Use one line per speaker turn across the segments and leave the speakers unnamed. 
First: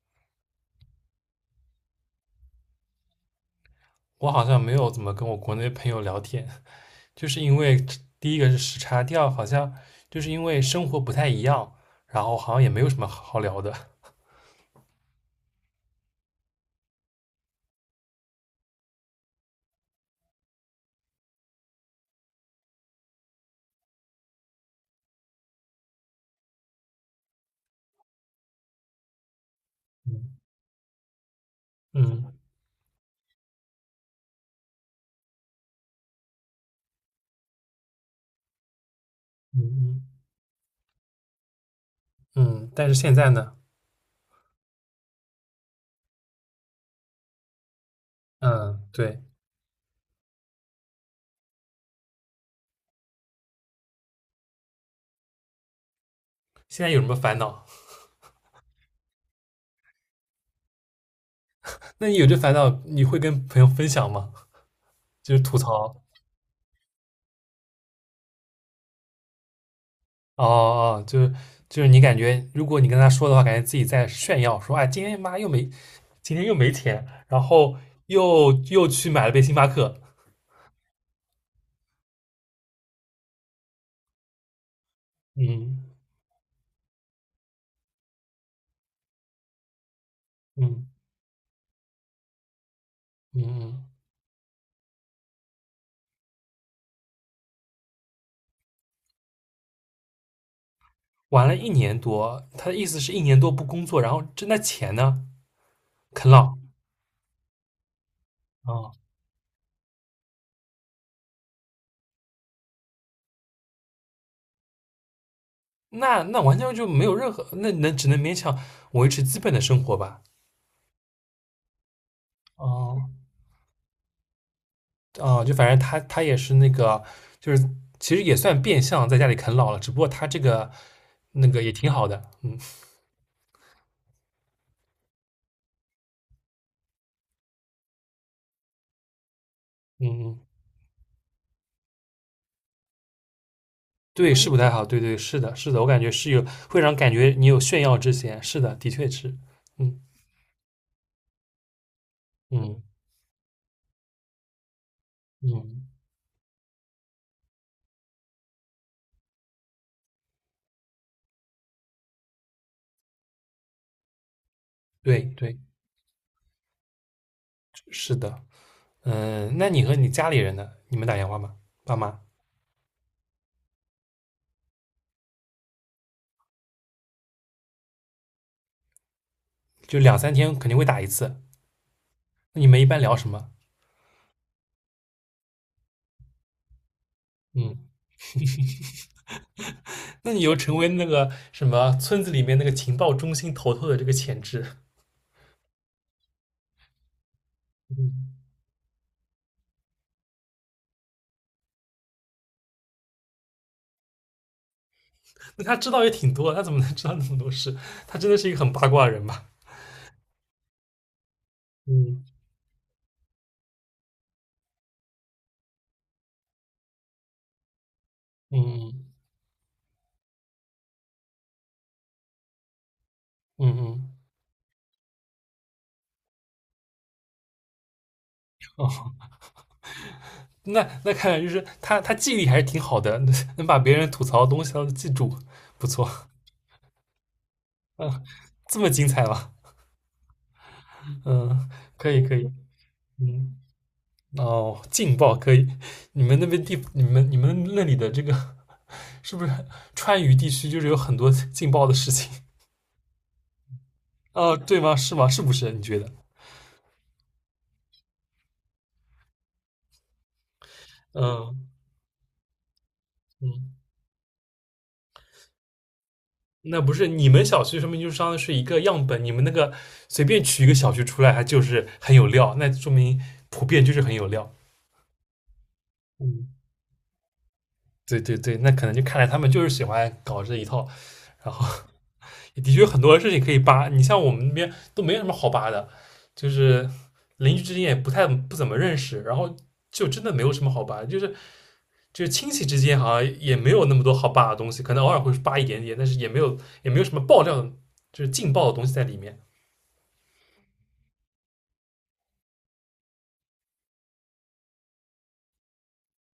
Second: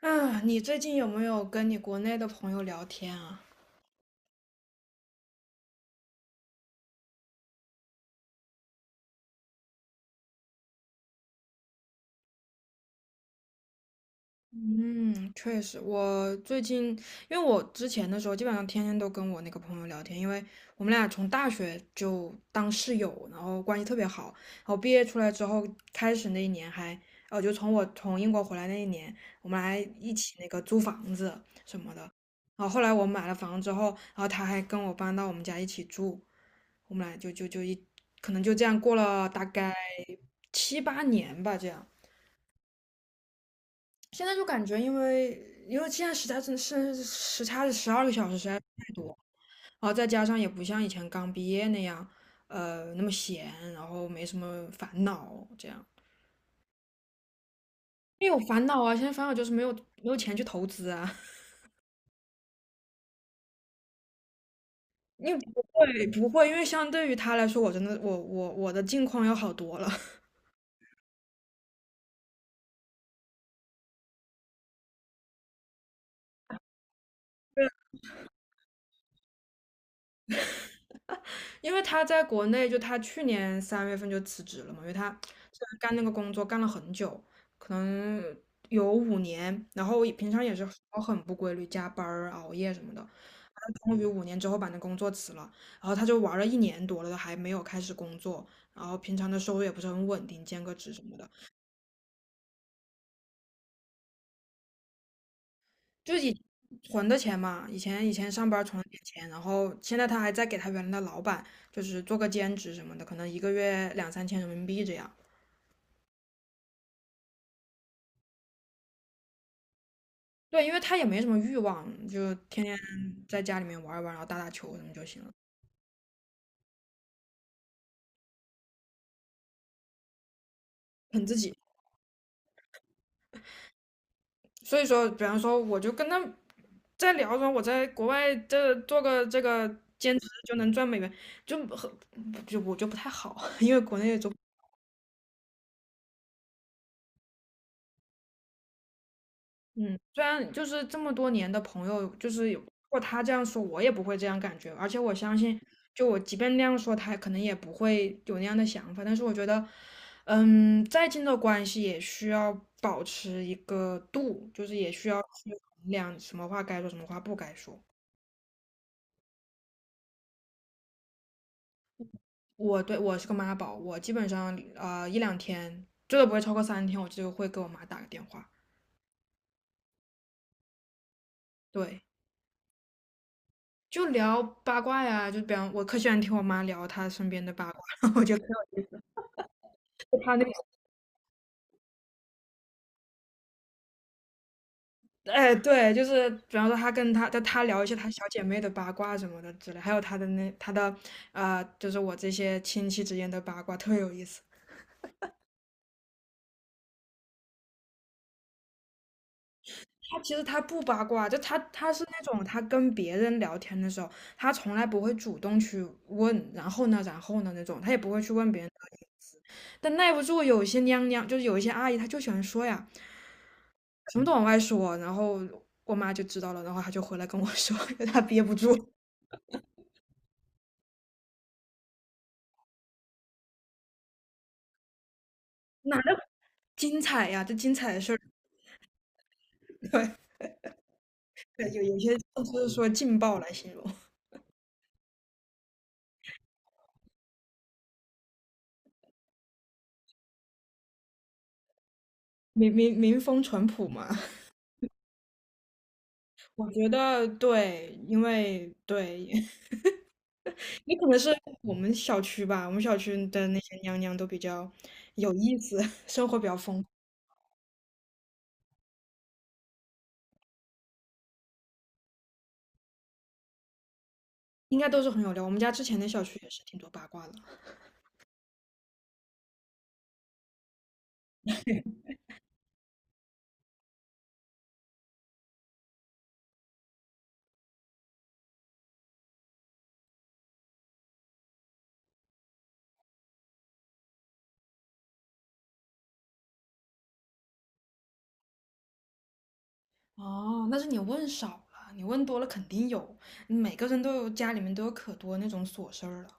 啊，你最近有没有跟你国内的朋友聊天啊？
我好像没有怎么跟我国内朋友聊天，就是因为第一个是时差，第二好像就是因为生活不太一样，然后好像也没有什么好聊的。
嗯，确实，我最近因为我之前的时候，基本上天天都跟我那个朋友聊天，因为我们俩从大学就当室友，然后关系特别好。然后毕业出来之后，开始那一年还，哦，就从我从英国回来那一年，我们还一
嗯。
起那个租房子什 么的。
嗯
然后后来我买了房之后，然后他还跟我搬到我们家一起住，我们俩就可能就这样过了大概
嗯
七八年吧，这样。
嗯但是现在呢？
现在就感觉，因为现在时差真的是时差是12个小时实在是
嗯，
太多，
对。
然后再加上也不像以前刚毕业那样，那么闲，然后没什么烦恼这样。
现在有什么烦恼？
因为有烦恼啊，现在烦恼就是没有钱去投资啊。
那你有这烦恼，你会跟朋友分享吗？
因
就
为
是吐
不
槽。
会不会，因为相对于他来说，我真的我的境况要好多了。
哦哦，就是你感觉，如果你跟他说的话，感觉自己在炫耀，说哎，今天又没钱，然后又去买了杯星巴克。
因为他在国内，就他去年三月份就辞职了嘛，因为他
嗯
干那个工作干了很久，可能有五年，然后平常也是
嗯。
很不规律，加班儿、熬夜什么的。
嗯，
他
嗯
终于五年之后把那工作辞了，然后他就玩了一年多了，都还没有开始工作，然后平常的收入也不是很稳定，兼个职什么的，
玩了一年多，他的意思是一年多不工作，然后挣的钱呢？
就是
啃
以
老？
存的钱嘛，以前上班
啊、
存了
哦，
点钱，然后现在他还在给他原来的老板，就是做个兼职什么的，可能一个月两三千人民币这样。
那完全就没有任何，那只能勉强维持基本的生活吧。
对，因为他也没什么欲望，就天天
哦
在家里面玩一玩，然后打打球什么就行了，
哦，就反正他也是那个，就是其实也算变相在家里啃老了，只不过他这个
很自
那
己。
个也挺好的。嗯
所以说，比方说，我就跟他在聊说，我在国外这做个这个
嗯
兼职
嗯，
就能赚美元，就很就我就不太好，因为国内做
对，是不太好，对对是的，是的，我感觉会让感觉你有炫耀之嫌，是的，的确是。
嗯，
嗯
虽然就是这么多年的朋友，就是有如
嗯
果他这样说，我也不会这样感觉。而且我相信，
嗯，
就我即便那样说，他可能也不会有那样的想法。但是我觉得，嗯，再近的关系也需要保持一个度，就是也需要
对
去
对
衡量什么话该说，什么话不该说。
是的。嗯，那你和你家里人呢？你们打电话吗？爸妈
我对我是个妈宝，我基本上一两天，最多不会超过3天，我就会给我妈打个电话。
就两三天肯定会打一次。
对，
那你们一般聊什么？
就聊八卦呀，就比方我可喜欢听我妈聊她身边的八
嗯，
卦，就
那
她
你
那
又成为那个什么村子里面那个情报中心头头的这个潜质。
哎，对，就是比方说他跟他聊一些他
嗯，
小姐妹的八卦什么的之类，还有他的那他的啊、呃就是我这些亲戚之间的八卦，特有意思。
那他知道也挺多，他怎么能知道那么多事？他真的是一个很八卦的人吧？
他其实他不八卦，就他是那
嗯
种他跟别人聊天的时候，他从来不会主动去问，然后呢，然后呢那种，他也不会去问别人。
嗯
但耐不住有些娘娘，就是有一些阿姨，她就喜欢说呀，
嗯嗯，
什么都往外说，然后我妈就知道了，然后她就回来跟我说，她憋不住。
那看来就是他记忆力还是挺好的。能把别人吐槽的东西他都记住，不
哪
错。
个精彩呀？这精彩的事儿。
嗯，这么精彩吗？嗯，
对，有有
可
些
以可
就
以。
是说劲爆来
嗯。
形容，
哦，劲爆可以！你们那里的这个是不是川渝地区就是有很多劲爆的事情？
民风淳朴嘛，
啊？对吗？是吗？是不是？你觉得？
我觉得对，因为对，也可能是
嗯
我们小区吧，我们小区的那
嗯，
些娘娘都比较有意思，生活比较
那
丰
不
富
是你们小区说明就是相当于是一个样本，你们那个随便取一个小区出来，它就是很有料，那说明普遍就是很有料。
应该都是很有料。我们家之前的小区也
嗯。
是挺多八卦的。
对对对，那可能就看来他们就是喜欢搞这一套，然后也的确有很多事情可以扒。你像我们那边都没有什么好扒的，就是邻居之间也不怎么认识，然后就真的没有什么好扒，就是亲戚之间好像也没有那么多好扒的东西，可能偶尔会扒一点点，但是也没有什么爆料的，就是劲爆的东西在里面。
哦，那是你问少了，你问多了肯定有，每个人都有家里面都有可多那种琐事儿了。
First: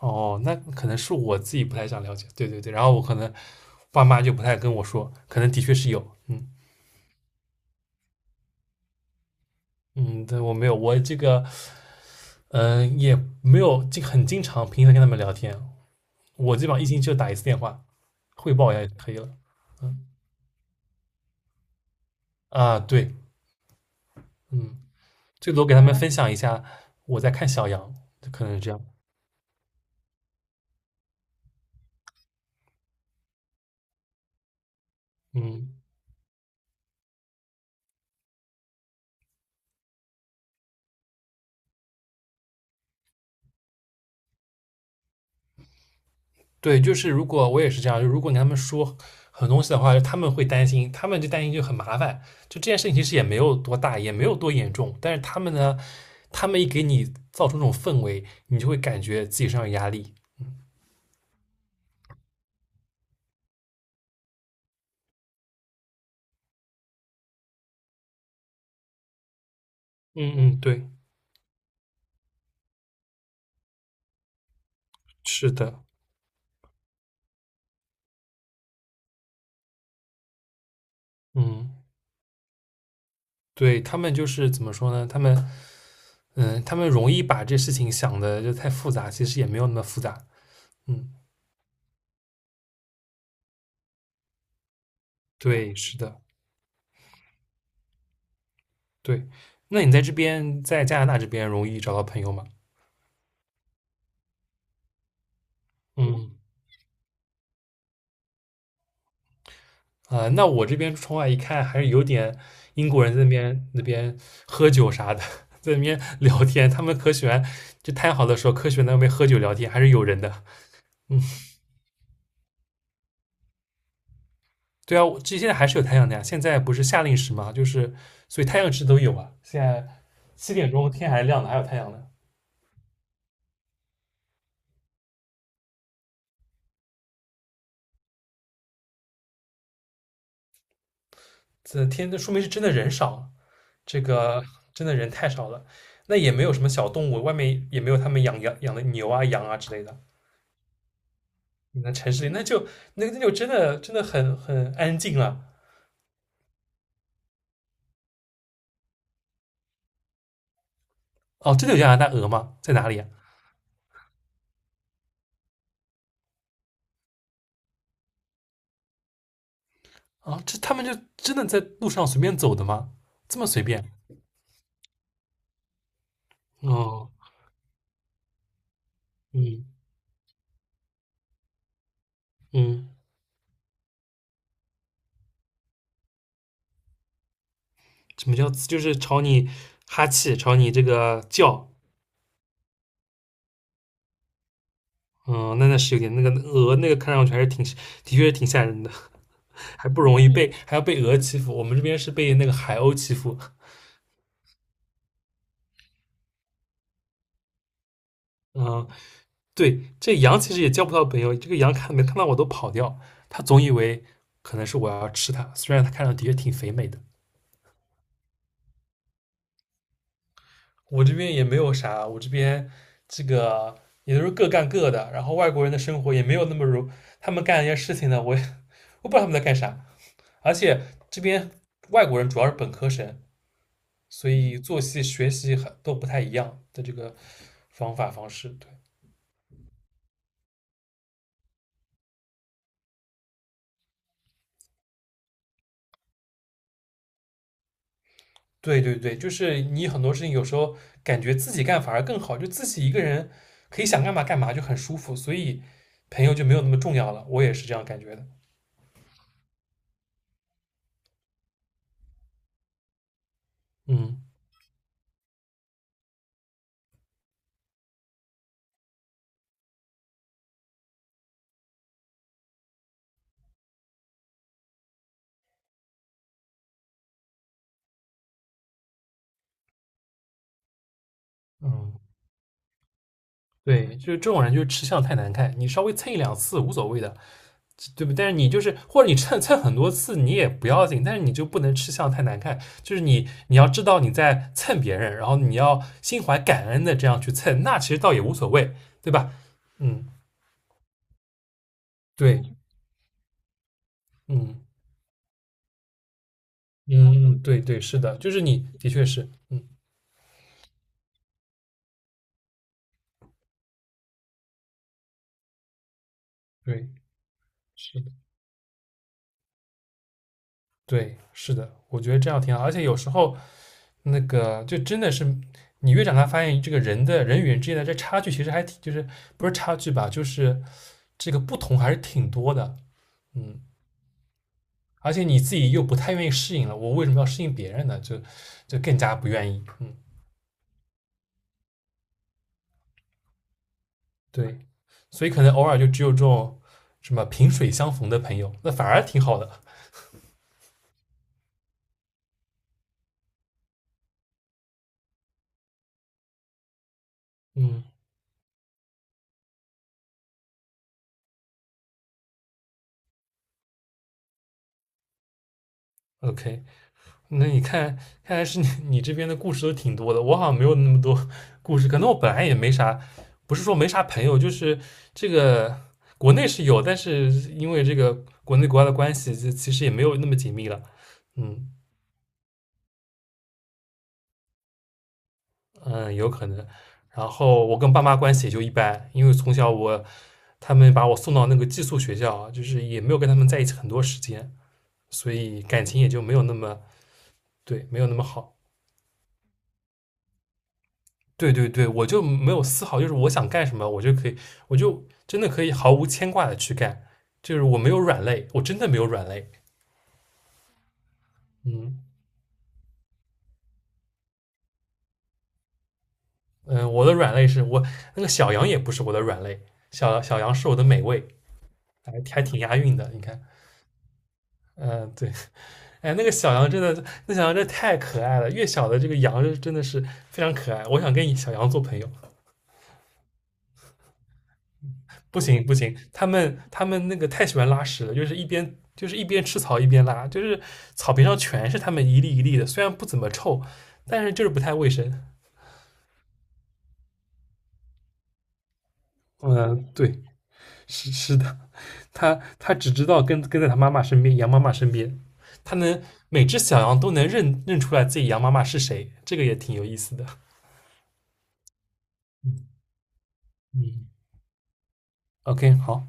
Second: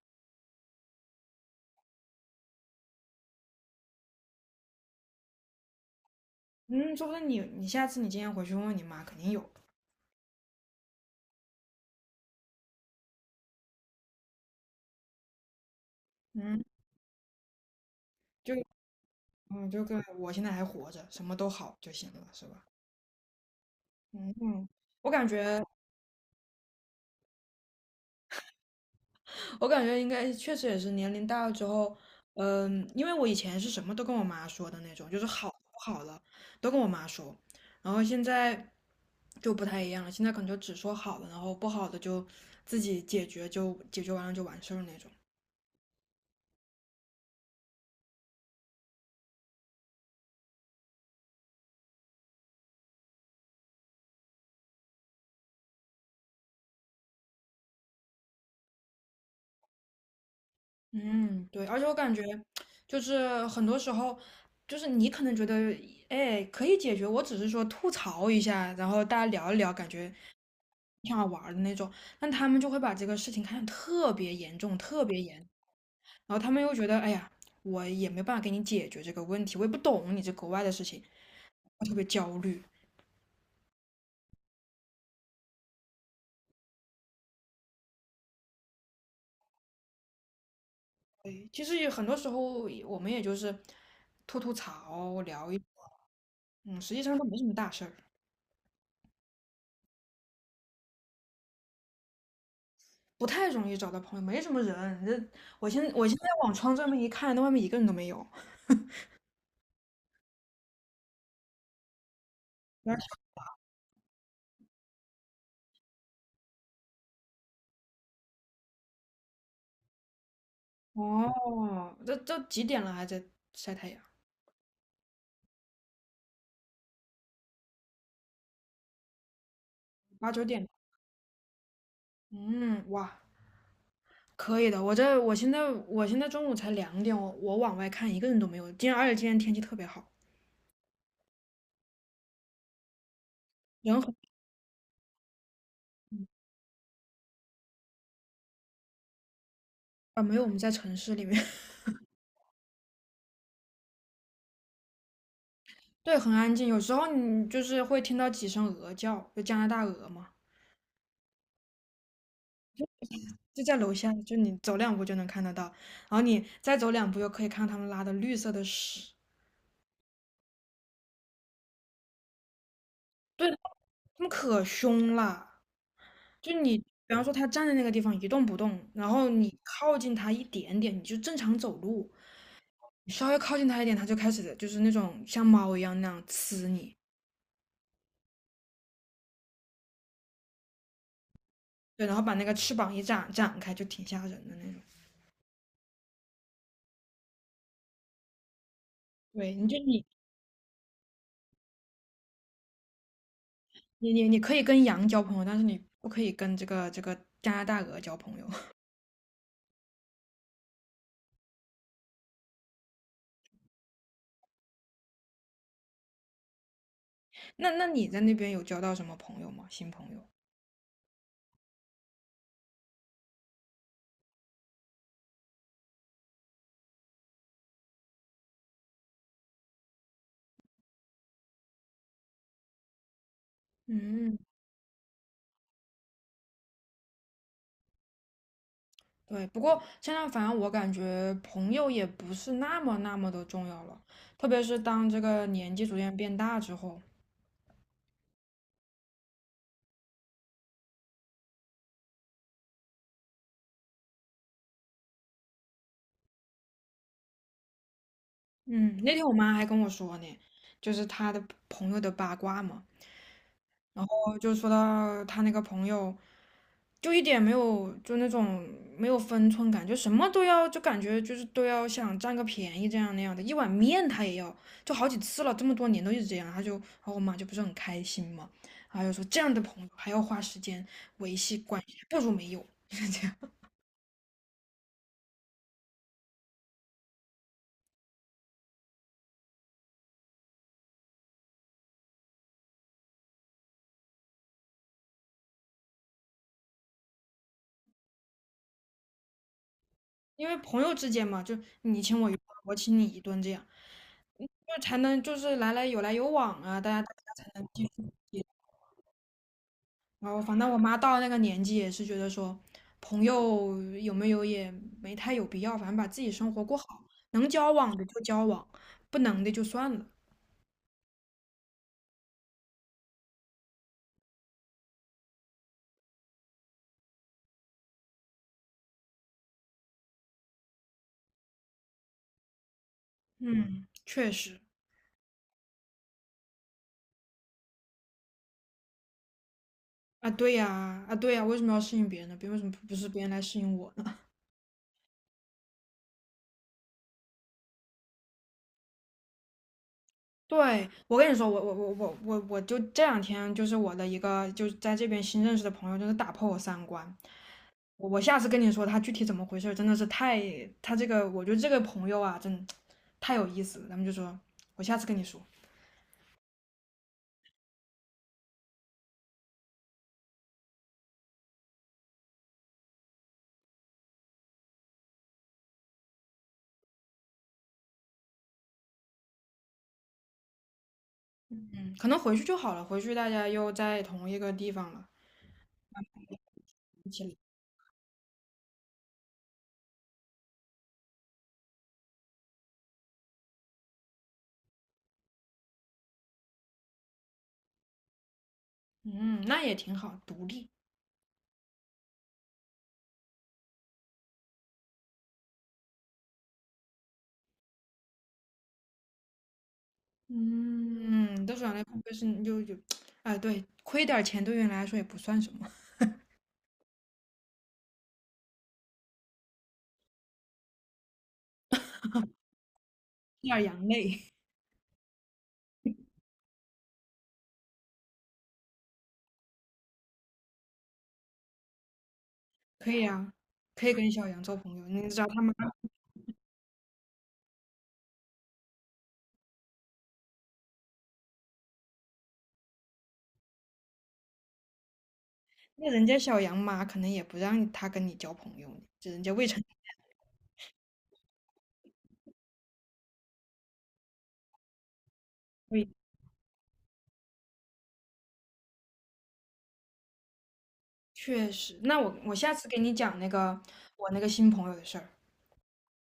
哦，那可能是我自己不太想了解，对对对，然后我可能爸妈就不太跟我说，可能的确是有。嗯
嗯，说不定你下次你今天回去问问你妈，肯定有。
嗯，对我没有，我这个嗯，也没有很经常频繁跟他们聊天，我
嗯，
基本上一星期就打一次电话，汇
就
报一下就可以了。
就跟我现在还活着，什么都好就行了，是吧？
啊，对，
嗯嗯，
嗯，
我感
最
觉，
多给他们分享一下我在看小羊，可能是这样。
我感觉应该确实也是年龄大了之后，嗯，因为我以前是什么都跟我妈说的那种，就是好
嗯，
不好了都跟我妈说，然后现在就不太一样了，现在可能就只说好了，然后不好的就自己解决，就解决完了就完事儿那种。
对，就是如果我也是这样，就如果你跟他们说很多东西的话，他们会担心，他们就担心就很麻烦。就这件事情其实也没有多大，也没有多严重，但是他们呢，他们一给你造成这种氛围，你就会感觉自己身上有压力。
嗯，对，而且我感觉就是很多时候，就是你可能觉得，哎，可以解决，我只是说吐槽一下，然后大家聊一聊，感觉
嗯嗯，对，
挺好玩儿的那种，但他们就会把这个事情看得特别严重，特别严，
是的，
然后他们又觉得，哎呀，我也没办法给你解决这个问题，我也不懂你这国外的事情，
嗯。
我特别焦虑。
对，他们就是怎么说呢？他们容易把这事情想的就太复杂，其实也没有那么复杂。嗯，
对，其实也很多时候我们也就是吐吐槽，聊一，
对，是的，
嗯，实际上都没什么大事儿。
对。那你在这边，在加拿大这边容易找到朋友吗？
不太容易找到朋友，没什么人。这我现在
嗯。
往窗这面一看，那外面一个人都没有。
啊、那我这边窗外一看，还是有点英国
然
人在那边喝酒啥的。在那边聊天，他们可喜欢，就太好的时候，可喜欢在那边喝酒聊天，还是有人的。
后
嗯。
哦，这都几点了还在晒太阳？
对啊，我这现在还是有太阳的呀。现在不是夏令时嘛，就是所以太阳值都有啊。现在
八九
七
点。
点钟天还亮的，还有太阳呢。
嗯，哇，可以的。我现在中午才2点，我往外看一个人都没有。今天而且今天天气特别好，
这说明是真的人少，这
人很
个真的人太少了。那也没有什么小动物，外面也没有他们养的牛啊、羊啊之类的。
啊没有我们在城市里面，
那城市里那就真的真的很安静了。
对，很安静。有时候你就是会听到几声鹅叫，就加拿大鹅嘛，
哦，真的有加拿大鹅吗？在哪里啊？
就在楼下，就你走两步就能看得到，然后你再走两步又可以看到他们拉的绿色的屎。
啊，这他们就真的在路上随便走的吗？这么
对他
随便？
们可凶了，就你，
哦，
比方说他站在那个地方一动不动，然后你
嗯
靠近他一点点，你就正常走路，
嗯。
你稍微靠近他一点，他就开始就是那种像猫一样那样呲你，
什么叫就是朝你哈气，朝你这个叫。
对，然后把那个翅膀一展展开，就挺吓人的那种。
嗯，那是有点那个鹅那个看上去还是的确是挺吓人的，
对，你就
还不
你
容易被还要被鹅欺负，我们这边是被那个海鸥欺负。
你你你可以跟羊交朋友，但是你不可以跟这个加拿大鹅交朋友。
嗯，对，这羊其实也交不到朋友，这个羊看没看到我都跑掉，它总以为可能是我要吃它，虽然它看上去的确挺肥美的。
那那你在那边有交到什么朋友吗？新朋友？
我这边也没有啥，我这边这个。也都是各干各的，然后外国人的生活也没有那么如他们干一些事情呢，我不知道他们在干啥，而且这边外国人主要是本科生，所
嗯。
以作息学习都不太一样的这个方法方式。
对，不过现在反正我感觉朋友也不是那么那么的重要了，特别是当这个年纪逐渐变大之后。
对，对对对，就是你很多事情有时候感觉自己干反而更好，就自己一个人可以想干嘛干嘛，就很舒服，所以朋友就没有那么重要了。我也是这样感觉的。
嗯，那天我妈还跟我说呢，就是她的朋友的八卦嘛，哦，
嗯
就说到她那个朋友，就一点没有就那种没有分寸感，就什么都要，就感觉就是都要想占个便宜这样那样的。一碗面他也要，就好几次了，这么多年都一直这样。他就，然后我妈就不是很开心嘛，然后就说这样的朋友还要花时间维系关
嗯，
系，不如没有，就是这样。
对，就是这种人就是吃相太难看，你稍微蹭一两次无所谓的，对不对？但是你就是或者你蹭蹭很多次你也不要紧，但是你就不能吃相太难看。就是你要知道你在蹭别人，然后你要心怀感恩的这样去蹭，那其实倒也无所谓，对吧？嗯，
因为朋友之间嘛，就你请我一顿，
对，
我请你一顿这样，
嗯
就才能就是来来有来有往啊，大家大
嗯，
家才
对
能
对，
继
是的，就是
续。
你的确是，嗯，
然后反正我妈到了那个年纪也是觉得说，朋友有没有也没太有必要，反正把自己生活过好，
对，
能交往
是
的
的，
就交往，不能的就算了。
对，是的，我觉得这样挺好。而且有时候那个就真的是你越长大，发现人与人之间的这差距其实还挺，就是不是差距吧，就是这个不同还是挺多的。嗯，
嗯，确实
而且你自己又不太愿意适应了，我为什么要适应别人呢？就更加不愿意。嗯，
啊，对呀，啊对呀，为什么要适应别人呢？别为什么不是别人来适应我呢？
对，所以可能偶尔就只有这种什么萍水相逢的朋友，那反而挺好的。
对，我跟你说，我就这两天就是我的一个就是在这边新认识的朋友，就是打破我三观。
嗯
我下次跟你说他具体怎么回事真的是太他这个，我觉得这个朋友啊，真太有意思了。咱们就说，我下次跟你说，
，OK，那你看，看来是你这边的故事都挺多的，我好像没有那么多故事，可能我本来也没啥，不是说没啥朋友，就是这个国内是有，但是因为这个国内国外的关系，就其实也没有那么紧密了。嗯，
嗯，可能回去就好了，回去大家又在同一个地方了，
嗯，有可能。
一起
然
了，
后我跟爸妈关系也就一般，因为从小他们把我送到那个寄宿学校，就是也没有跟他们在一起很多时间，所以感情也就没有那么，对，没有那么好。
嗯，那也挺好，独立，
对对对，我就没有丝毫就是我想干什么，我就可以，我就真的可以毫无牵挂的去干，就是我没有软肋，我真的没有软肋。
嗯，都说养类会
嗯
不会是就，哎，对，亏点钱对于你来说也不算什么，吃
嗯、我的软肋是我那个小羊也不是我的软肋，小小羊是我的美味，还挺押韵的，你看。
点羊泪
嗯、对，哎，那个小羊真的，那小羊真的太可爱了。越小的这个羊真的是非常可爱，我想跟小羊做朋友。
可以啊，可以跟小杨做朋友，你知道他
不
妈，
行不行，他们那个太喜欢拉屎了，就是一边吃草一边拉，就是草坪上全是他们一粒一粒的，虽然不怎么臭，但是就是不太卫生。
那人家小杨妈可能也不让他跟你交朋友呢，这人家未成年
嗯、对，是的，他只知道跟在他妈妈身边，羊妈妈身边，他
未
能每只小羊都能认出来自己羊妈妈是谁，这个也挺有意思的。
确实，那我下次给
嗯
你讲那个
嗯
我那个新朋友的事儿。
，OK，好。